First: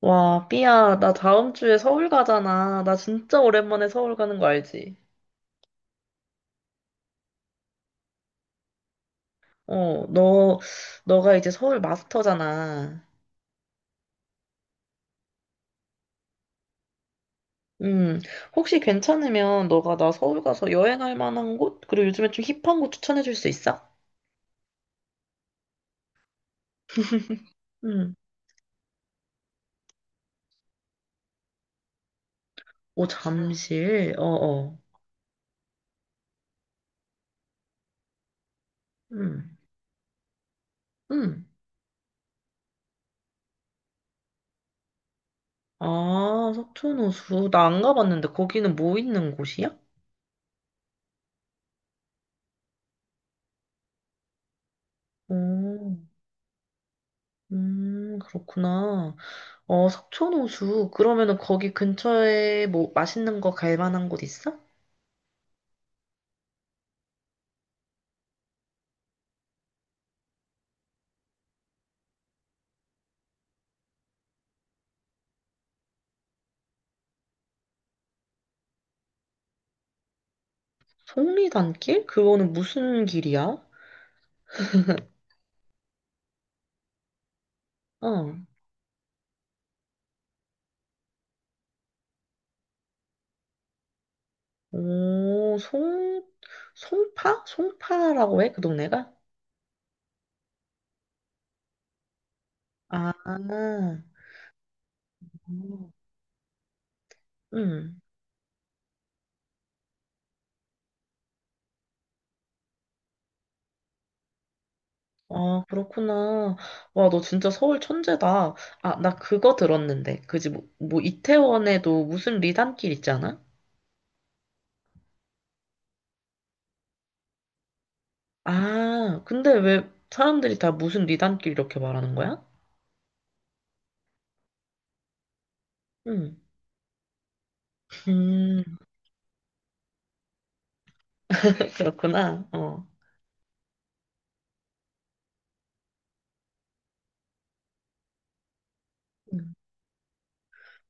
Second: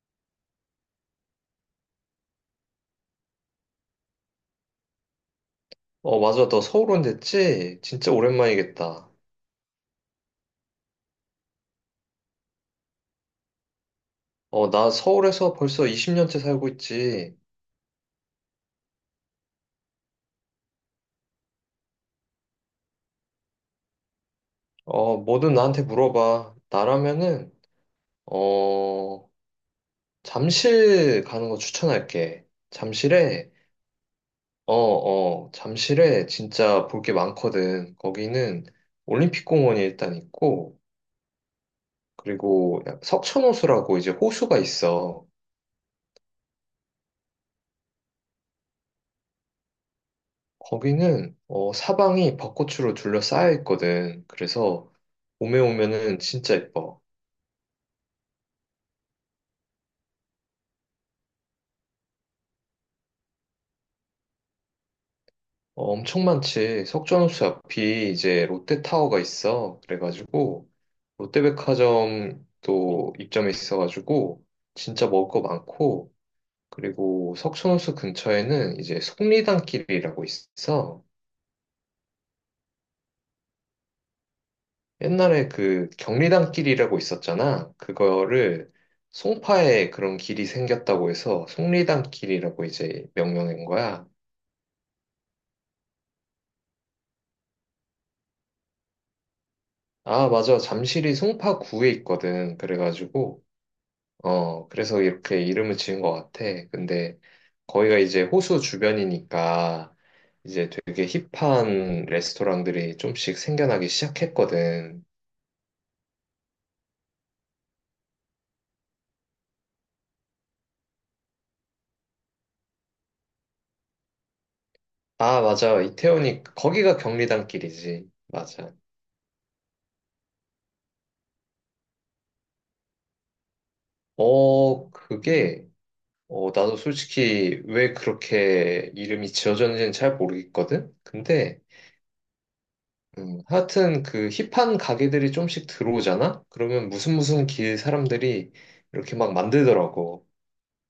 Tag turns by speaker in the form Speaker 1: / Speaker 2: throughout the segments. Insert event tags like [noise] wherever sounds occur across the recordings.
Speaker 1: 와, 삐야, 나 다음 주에 서울 가잖아. 나 진짜 오랜만에 서울 가는 거 알지?
Speaker 2: 맞아. 너 서울 온 됐지? 진짜 오랜만이겠다.
Speaker 1: 어, 너가 이제 서울 마스터잖아.
Speaker 2: 나 서울에서 벌써 20년째 살고 있지.
Speaker 1: 음, 혹시 괜찮으면 너가 나 서울 가서 여행할 만한 곳? 그리고 요즘에 좀 힙한 곳 추천해 줄 수 있어?
Speaker 2: 뭐든 나한테 물어봐.
Speaker 1: 음.
Speaker 2: 어, 잠실 가는 거 추천할게.
Speaker 1: 오, 잠실. 어어.
Speaker 2: 잠실에 진짜 볼게 많거든. 거기는
Speaker 1: 음.
Speaker 2: 올림픽공원이 일단 있고,
Speaker 1: 음.
Speaker 2: 그리고 석촌호수라고 이제 호수가 있어.
Speaker 1: 아, 석촌호수. 나 안 가봤는데 거기는 뭐 있는 곳이야?
Speaker 2: 거기는 사방이 벚꽃으로 둘러싸여 있거든. 그래서 봄에
Speaker 1: 오,
Speaker 2: 오면은 진짜 예뻐.
Speaker 1: 그렇구나. 어, 석촌호수. 그러면은 거기 근처에 뭐 맛있는 거 갈 만한 곳 있어?
Speaker 2: 엄청 많지. 석촌호수 앞이 이제 롯데타워가 있어. 그래가지고 롯데백화점도 입점해 있어가지고 진짜 먹을 거 많고 그리고 석촌호수 근처에는 이제 속리단길이라고 있어.
Speaker 1: 송리단길? 그거는 무슨 길이야?
Speaker 2: 옛날에 그 경리단 길이라고 있었잖아.
Speaker 1: 어.
Speaker 2: 그거를 송파에 그런 길이 생겼다고 해서 송리단 길이라고 이제 명명한 거야.
Speaker 1: 오, 송파? 송파라고 해? 그 동네가?
Speaker 2: 아, 맞아. 잠실이 송파구에 있거든.
Speaker 1: 아,
Speaker 2: 그래가지고, 그래서 이렇게 이름을
Speaker 1: 음.
Speaker 2: 지은 것 같아. 근데 거기가
Speaker 1: 음.
Speaker 2: 이제 호수 주변이니까 이제 되게 힙한 레스토랑들이 좀씩 생겨나기 시작했거든.
Speaker 1: 아, 그렇구나. 와, 너 진짜 서울 천재다. 아, 나 그거 들었는데. 그지, 뭐, 이태원에도 무슨 리단길 있잖아?
Speaker 2: 아, 맞아. 이태원이, 거기가 경리단 길이지. 맞아.
Speaker 1: 아, 근데 왜 사람들이 다 무슨 리단길 이렇게 말하는 거야?
Speaker 2: 어, 그게
Speaker 1: 응.
Speaker 2: 나도 솔직히 왜
Speaker 1: 음,
Speaker 2: 그렇게 이름이 지어졌는지는 잘 모르겠거든?
Speaker 1: 그렇구나. 어.
Speaker 2: 하여튼 그 힙한 가게들이 좀씩 들어오잖아? 그러면 무슨 무슨 길 사람들이 이렇게 막
Speaker 1: 음.
Speaker 2: 만들더라고.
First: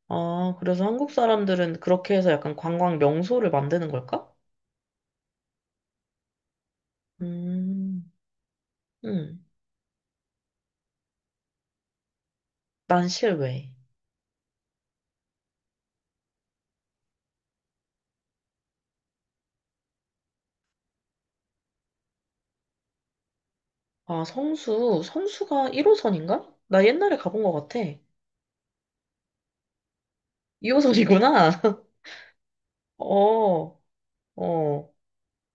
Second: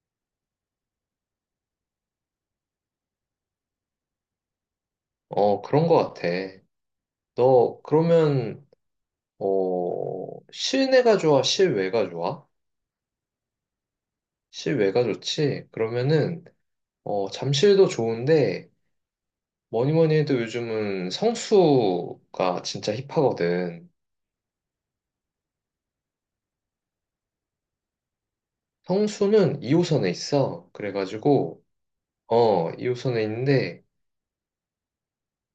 Speaker 1: 아, 그래서 한국 사람들은 그렇게 해서 약간 관광 명소를 만드는 걸까?
Speaker 2: 그런 것 같아. 너,
Speaker 1: 음.
Speaker 2: 그러면,
Speaker 1: 음.
Speaker 2: 어, 실내가 좋아? 실외가 좋아?
Speaker 1: 난실외
Speaker 2: 실외가 좋지? 잠실도 좋은데, 뭐니 뭐니 해도 요즘은 성수가 진짜 힙하거든.
Speaker 1: 아, 성수. 성수가 1호선인가? 나 옛날에 가본 것 같아.
Speaker 2: 성수는 2호선에 있어.
Speaker 1: 2호선이구나. [laughs] 어,
Speaker 2: 2호선에
Speaker 1: 어,
Speaker 2: 있는데,
Speaker 1: 어,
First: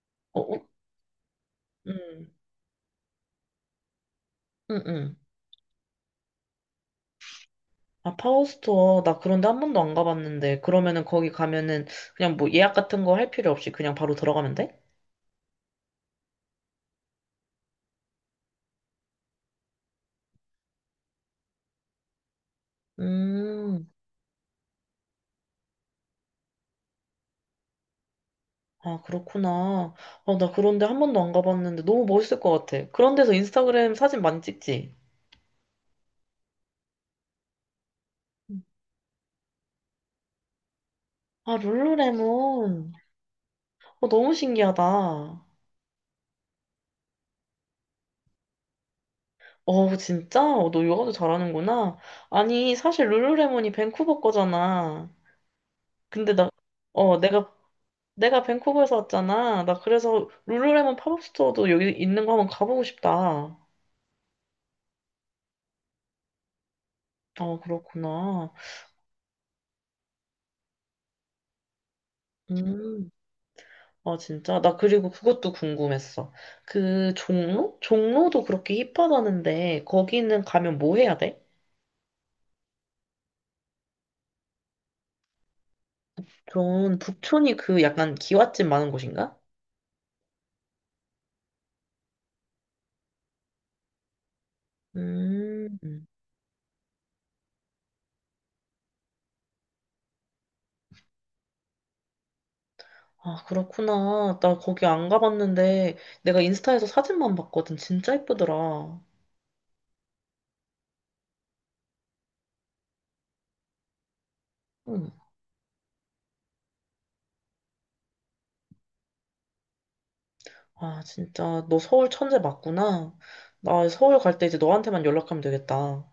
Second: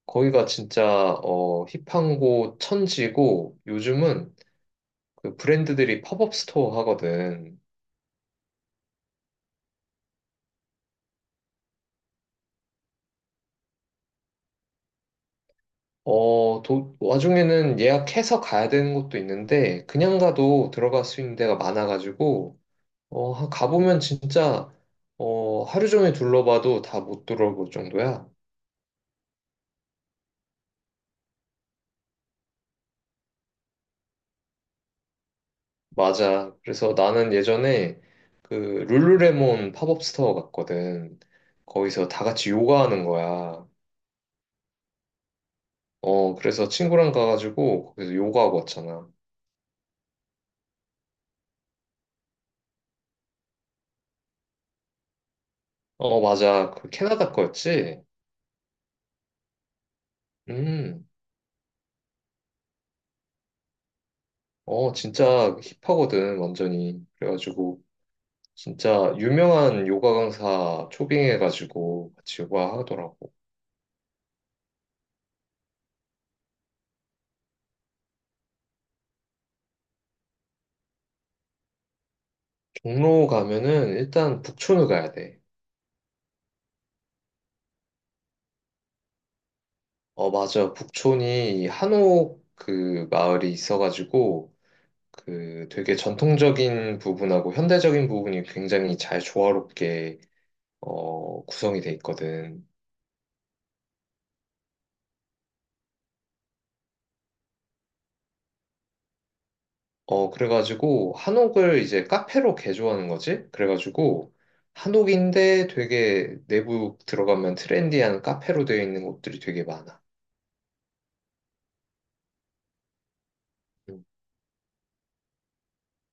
Speaker 2: 거기가
Speaker 1: 어,
Speaker 2: 진짜, 힙한
Speaker 1: 음,
Speaker 2: 곳 천지고, 요즘은
Speaker 1: 음, 음.
Speaker 2: 그 브랜드들이 팝업 스토어 하거든.
Speaker 1: 아, 파워스토어. 나 그런데 한 번도 안 가봤는데. 그러면은 거기 가면은 그냥 뭐 예약 같은 거 할 필요 없이 그냥 바로 들어가면 돼?
Speaker 2: 와중에는 예약해서 가야 되는 곳도 있는데, 그냥 가도 들어갈 수 있는 데가 많아가지고,
Speaker 1: 음.
Speaker 2: 가보면 하루 종일 둘러봐도 다 못 들어볼 정도야.
Speaker 1: 아, 그렇구나. 아, 나 그런데 한 번도 안 가봤는데 너무 멋있을 것 같아. 그런 데서 인스타그램 사진 많이 찍지?
Speaker 2: 맞아. 그래서 나는 예전에 그
Speaker 1: 음.
Speaker 2: 룰루레몬 팝업 스토어 갔거든.
Speaker 1: 아,
Speaker 2: 거기서 다 같이
Speaker 1: 룰루레몬.
Speaker 2: 요가하는 거야.
Speaker 1: 어, 너무 신기하다.
Speaker 2: 그래서 친구랑 가가지고 거기서 요가하고 왔잖아.
Speaker 1: 어, 진짜? 어, 너 요가도 잘하는구나. 아니, 사실 룰루레몬이 밴쿠버 거잖아.
Speaker 2: 어,
Speaker 1: 근데 나,
Speaker 2: 맞아. 그
Speaker 1: 어,
Speaker 2: 캐나다
Speaker 1: 내가,
Speaker 2: 거였지?
Speaker 1: 내가 밴쿠버에서 왔잖아. 나 그래서 룰루레몬
Speaker 2: 음.
Speaker 1: 팝업 스토어도 여기 있는 거 한번 가보고 싶다.
Speaker 2: 진짜 힙하거든, 완전히.
Speaker 1: 아,
Speaker 2: 그래가지고
Speaker 1: 그렇구나.
Speaker 2: 진짜 유명한 요가 강사 초빙해가지고 같이 요가
Speaker 1: 음.
Speaker 2: 하더라고.
Speaker 1: 아, 진짜? 나 그리고 그것도 궁금했어. 그 종로? 종로도 그렇게 힙하다는데 거기는 가면 뭐 해야 돼?
Speaker 2: 종로 가면은 일단 북촌을 가야 돼.
Speaker 1: 전 북촌이 그 약간 기와집 많은 곳인가?
Speaker 2: 어, 맞아. 북촌이 한옥 그 마을이 있어가지고 그 되게
Speaker 1: 음.
Speaker 2: 전통적인 부분하고 현대적인 부분이 굉장히 잘 조화롭게 구성이 돼 있거든.
Speaker 1: 아, 그렇구나. 나 거기 안 가봤는데 내가 인스타에서 사진만 봤거든. 진짜 예쁘더라.
Speaker 2: 그래가지고 한옥을 이제 카페로 개조하는 거지? 그래가지고
Speaker 1: 응.
Speaker 2: 한옥인데 되게 내부 들어가면 트렌디한 카페로 되어 있는 곳들이 되게 많아.
Speaker 1: 아, 진짜 너 서울 천재 맞구나. 나
Speaker 2: 음.
Speaker 1: 서울 갈 때 이제 너한테만 연락하면 되겠다.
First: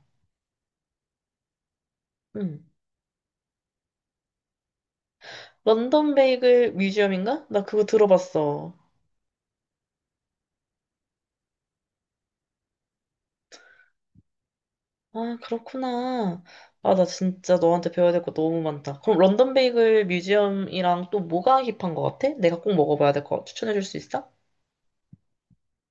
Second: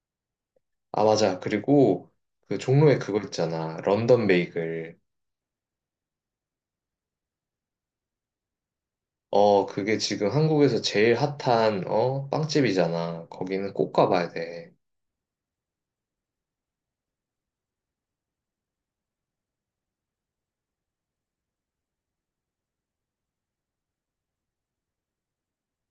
Speaker 2: 아, 맞아. 그리고 그
Speaker 1: 응.
Speaker 2: 종로에 그거 있잖아. 런던 베이글.
Speaker 1: 런던 베이글 뮤지엄인가? 나 그거 들어봤어.
Speaker 2: 그게 지금 한국에서 제일 핫한 빵집이잖아. 거기는 꼭 가봐야 돼.
Speaker 1: 아, 그렇구나. 아, 나 진짜 너한테 배워야 될 거 너무 많다. 그럼 런던 베이글 뮤지엄이랑 또 뭐가 힙한 거 같아? 내가 꼭 먹어봐야 될 거 추천해 줄 수 있어?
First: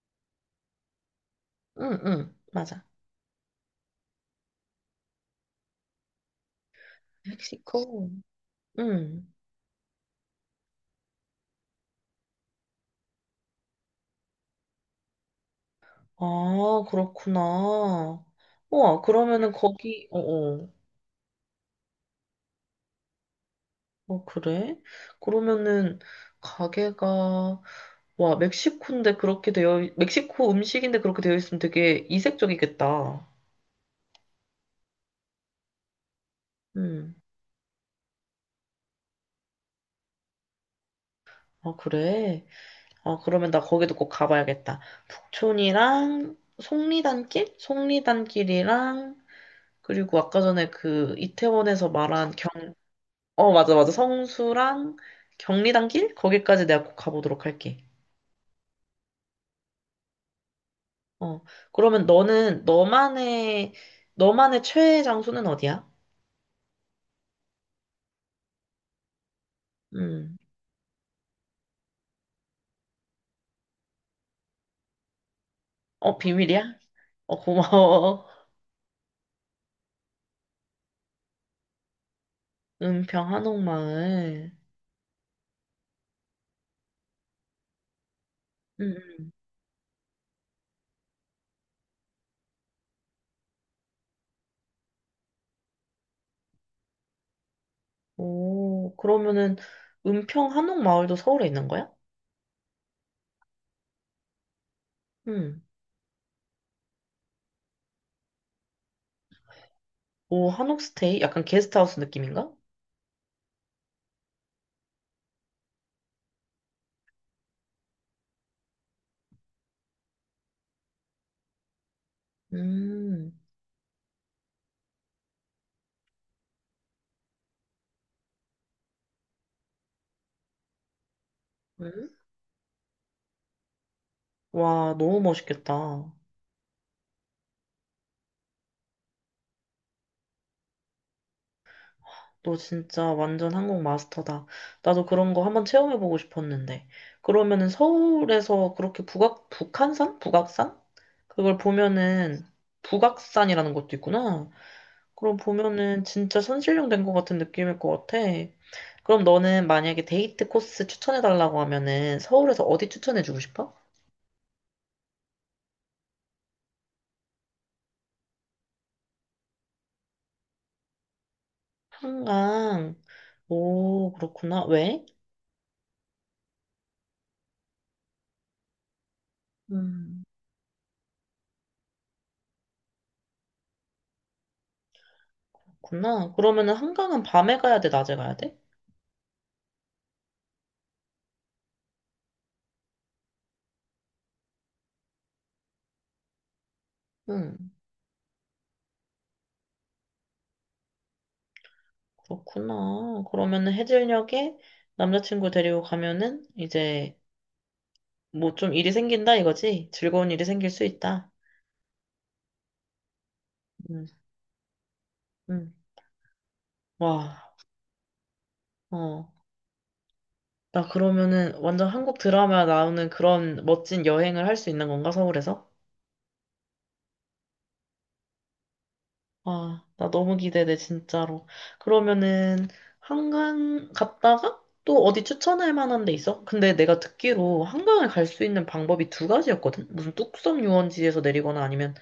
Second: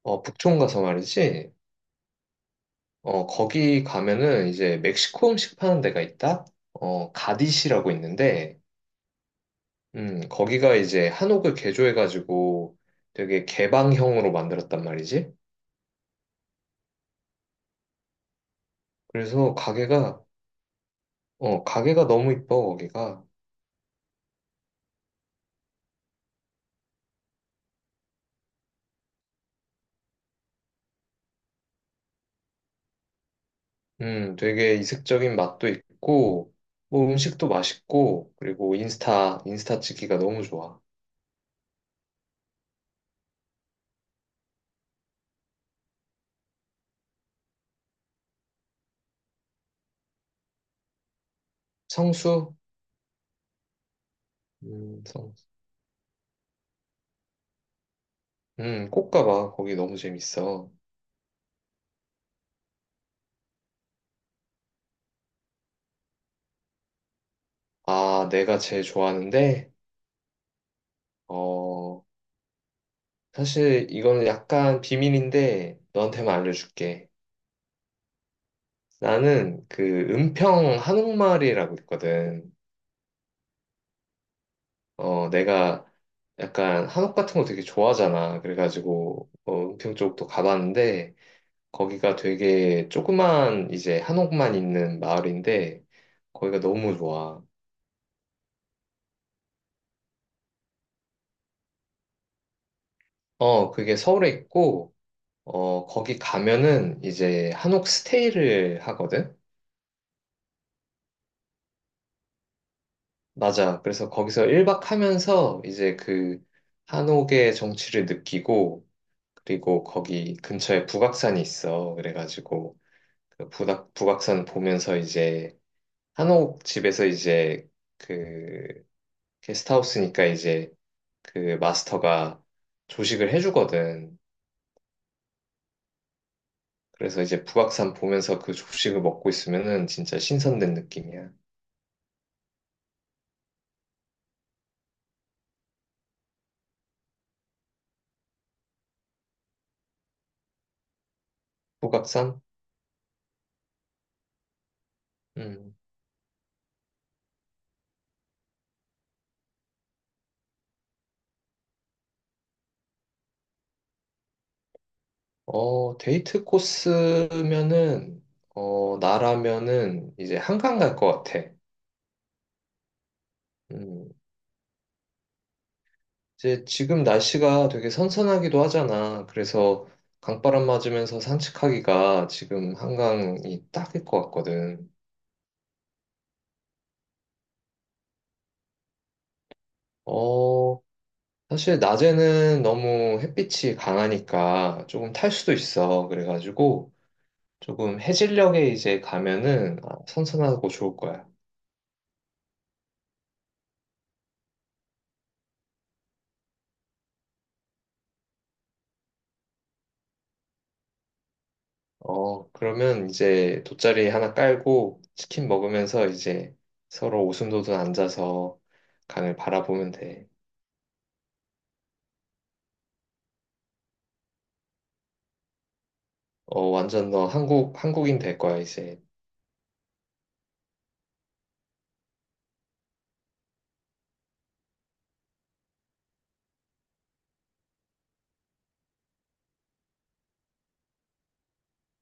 Speaker 2: 북촌 가서 말이지.
Speaker 1: 응, 응, 맞아.
Speaker 2: 거기 가면은 이제 멕시코 음식 파는 데가 있다? 가디시라고
Speaker 1: 멕시코.
Speaker 2: 있는데,
Speaker 1: 응.
Speaker 2: 거기가 이제 한옥을 개조해가지고 되게 개방형으로 만들었단 말이지.
Speaker 1: 아, 그렇구나. 우와, 그러면은
Speaker 2: 그래서
Speaker 1: 거기, 어,
Speaker 2: 가게가,
Speaker 1: 어.
Speaker 2: 가게가 너무 이뻐, 거기가.
Speaker 1: 어, 그래? 그러면은 가게가, 와, 멕시코 음식인데 그렇게 되어 있으면 되게 이색적이겠다.
Speaker 2: 되게 이색적인 맛도 있고, 뭐
Speaker 1: 응.
Speaker 2: 음식도 맛있고, 그리고 인스타, 인스타 찍기가 너무 좋아.
Speaker 1: 아, 그래? 어, 그러면 나 거기도 꼭 가봐야겠다. 북촌이랑 속리단길? 속리단길이랑 그리고 아까 전에 그 이태원에서 말한
Speaker 2: 성수?
Speaker 1: 어, 맞아, 맞아. 성수랑
Speaker 2: 성수.
Speaker 1: 경리단길? 거기까지 내가 꼭 가보도록 할게.
Speaker 2: 꼭 가봐. 거기 너무 재밌어.
Speaker 1: 어, 그러면 너만의 최애 장소는 어디야?
Speaker 2: 아, 내가 제일 좋아하는데,
Speaker 1: 음,
Speaker 2: 어, 사실 이거는 약간 비밀인데
Speaker 1: 어,
Speaker 2: 너한테만
Speaker 1: 비밀이야?
Speaker 2: 알려줄게.
Speaker 1: 어, 고마워. [laughs]
Speaker 2: 나는 그 은평 한옥마을이라고 있거든.
Speaker 1: 은평 한옥마을.
Speaker 2: 내가 약간 한옥 같은 거 되게 좋아하잖아.
Speaker 1: 음,
Speaker 2: 그래가지고
Speaker 1: 음.
Speaker 2: 어, 은평 쪽도 가봤는데 거기가 되게 조그만 이제 한옥만 있는 마을인데 거기가 너무 좋아.
Speaker 1: 오, 그러면은 은평 한옥마을도 서울에 있는 거야?
Speaker 2: 그게 서울에 있고
Speaker 1: 음.
Speaker 2: 거기 가면은 이제 한옥 스테이를 하거든.
Speaker 1: 오, 한옥 스테이? 약간 게스트하우스 느낌인가?
Speaker 2: 맞아. 그래서 거기서 1박 하면서 이제 그 한옥의 정취를 느끼고 그리고 거기 근처에 북악산이 있어. 그래가지고
Speaker 1: 음.
Speaker 2: 그 북악산 보면서 이제 한옥 집에서 이제 그 게스트하우스니까 이제 그
Speaker 1: 음.
Speaker 2: 마스터가 조식을 해주거든.
Speaker 1: 와, 너무 멋있겠다.
Speaker 2: 그래서 이제 북악산 보면서 그 조식을 먹고 있으면은 진짜 신선된 느낌이야.
Speaker 1: 너 진짜 완전 한국 마스터다. 나도 그런 거 한번 체험해보고 싶었는데. 그러면은 서울에서 그렇게 북한산? 북악산? 그걸
Speaker 2: 북악산?
Speaker 1: 보면은 북악산이라는 것도 있구나. 그럼
Speaker 2: 음.
Speaker 1: 보면은 진짜 선실령 된 것 같은 느낌일 것 같아. 그럼 너는 만약에 데이트 코스 추천해달라고 하면은 서울에서 어디 추천해주고 싶어?
Speaker 2: 데이트 코스면은, 나라면은 이제 한강 갈 것 같아.
Speaker 1: 한강.
Speaker 2: 음,
Speaker 1: 오, 그렇구나. 왜?
Speaker 2: 이제 지금 날씨가 되게 선선하기도 하잖아. 그래서
Speaker 1: 음,
Speaker 2: 강바람 맞으면서 산책하기가 지금 한강이 딱일 것 같거든.
Speaker 1: 그렇구나. 그러면은 한강은 밤에 가야 돼, 낮에 가야 돼?
Speaker 2: 어, 사실 낮에는 너무 햇빛이 강하니까 조금 탈 수도 있어. 그래가지고
Speaker 1: 음,
Speaker 2: 조금 해질녘에 이제 가면은 아, 선선하고 좋을 거야.
Speaker 1: 그렇구나. 그러면은 해질녘에 남자친구 데리고 가면은 이제 뭐 좀 일이 생긴다 이거지? 즐거운 일이 생길 수 있다.
Speaker 2: 그러면 이제
Speaker 1: 음,
Speaker 2: 돗자리 하나 깔고 치킨
Speaker 1: 음.
Speaker 2: 먹으면서 이제 서로
Speaker 1: 와,
Speaker 2: 오순도순 앉아서
Speaker 1: 어.
Speaker 2: 강을 바라보면 돼.
Speaker 1: 나 그러면은 완전 한국 드라마 나오는 그런 멋진 여행을 할 수 있는 건가, 서울에서?
Speaker 2: 어, 완전 너 한국인 될 거야, 이제.
Speaker 1: 와, 나 너무 기대돼, 진짜로. 그러면은, 한강 갔다가 또 어디 추천할 만한 데 있어? 근데 내가 듣기로 한강을 갈 수 있는 방법이 두 가지였거든? 무슨 뚝섬 유원지에서 내리거나 아니면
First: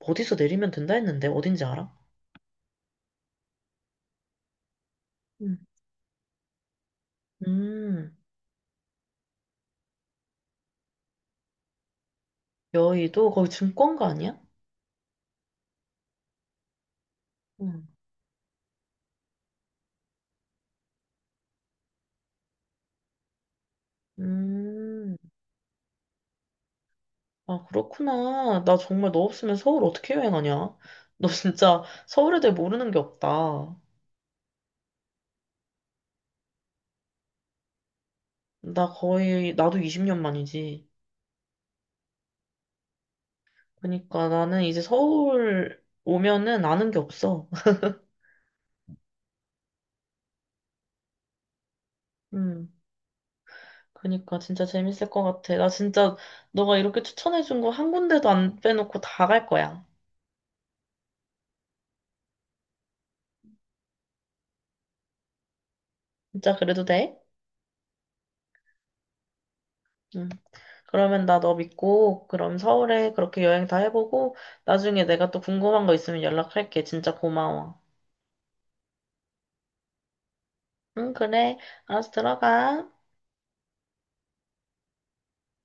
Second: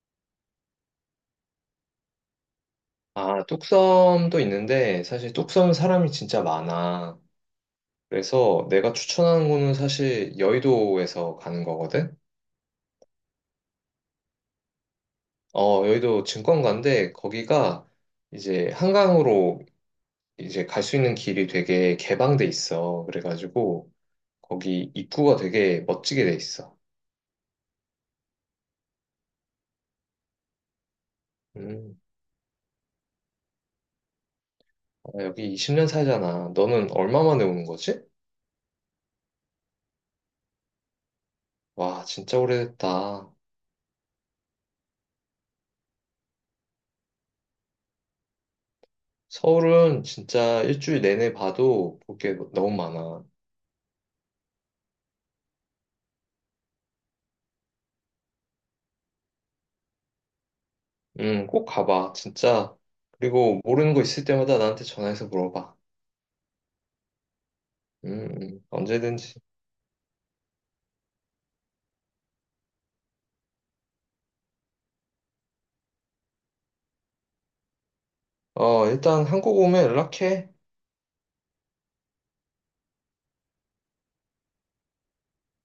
Speaker 1: 어디서 내리면 된다 했는데, 어딘지 알아?
Speaker 2: 아, 뚝섬도 있는데 사실
Speaker 1: 응,
Speaker 2: 뚝섬은 사람이 진짜 많아.
Speaker 1: 음,
Speaker 2: 그래서 내가 추천하는 거는 사실 여의도에서 가는 거거든?
Speaker 1: 여의도? 거기 증권가 아니야?
Speaker 2: 어, 여의도 증권가인데
Speaker 1: 응.
Speaker 2: 거기가 이제 한강으로 이제 갈 수 있는 길이 되게 개방돼 있어. 그래가지고 거기
Speaker 1: 음,
Speaker 2: 입구가 되게 멋지게 돼 있어.
Speaker 1: 아, 그렇구나. 나 정말 너 없으면 서울 어떻게 여행하냐? 너 진짜
Speaker 2: 음,
Speaker 1: 서울에 대해 모르는 게 없다.
Speaker 2: 아, 여기 20년 살잖아. 너는 얼마 만에 오는 거지?
Speaker 1: 나도 20년 만이지.
Speaker 2: 와, 진짜 오래됐다.
Speaker 1: 그니까 나는 이제 서울 오면은 아는 게 없어. [laughs]
Speaker 2: 서울은 진짜 일주일 내내 봐도 볼게
Speaker 1: 음.
Speaker 2: 너무 많아.
Speaker 1: 그니까 진짜 재밌을 것 같아. 나 진짜 너가 이렇게 추천해준 거 한 군데도 안 빼놓고 다 갈 거야.
Speaker 2: 꼭 가봐, 진짜. 그리고 모르는 거 있을 때마다 나한테 전화해서 물어봐.
Speaker 1: 진짜 그래도 돼?
Speaker 2: 언제든지.
Speaker 1: 응. 그러면 나 너 믿고 그럼 서울에 그렇게 여행 다 해보고 나중에 내가 또 궁금한 거 있으면 연락할게. 진짜 고마워.
Speaker 2: 일단 한국 오면 연락해.
Speaker 1: 응, 그래. 알았어, 들어가.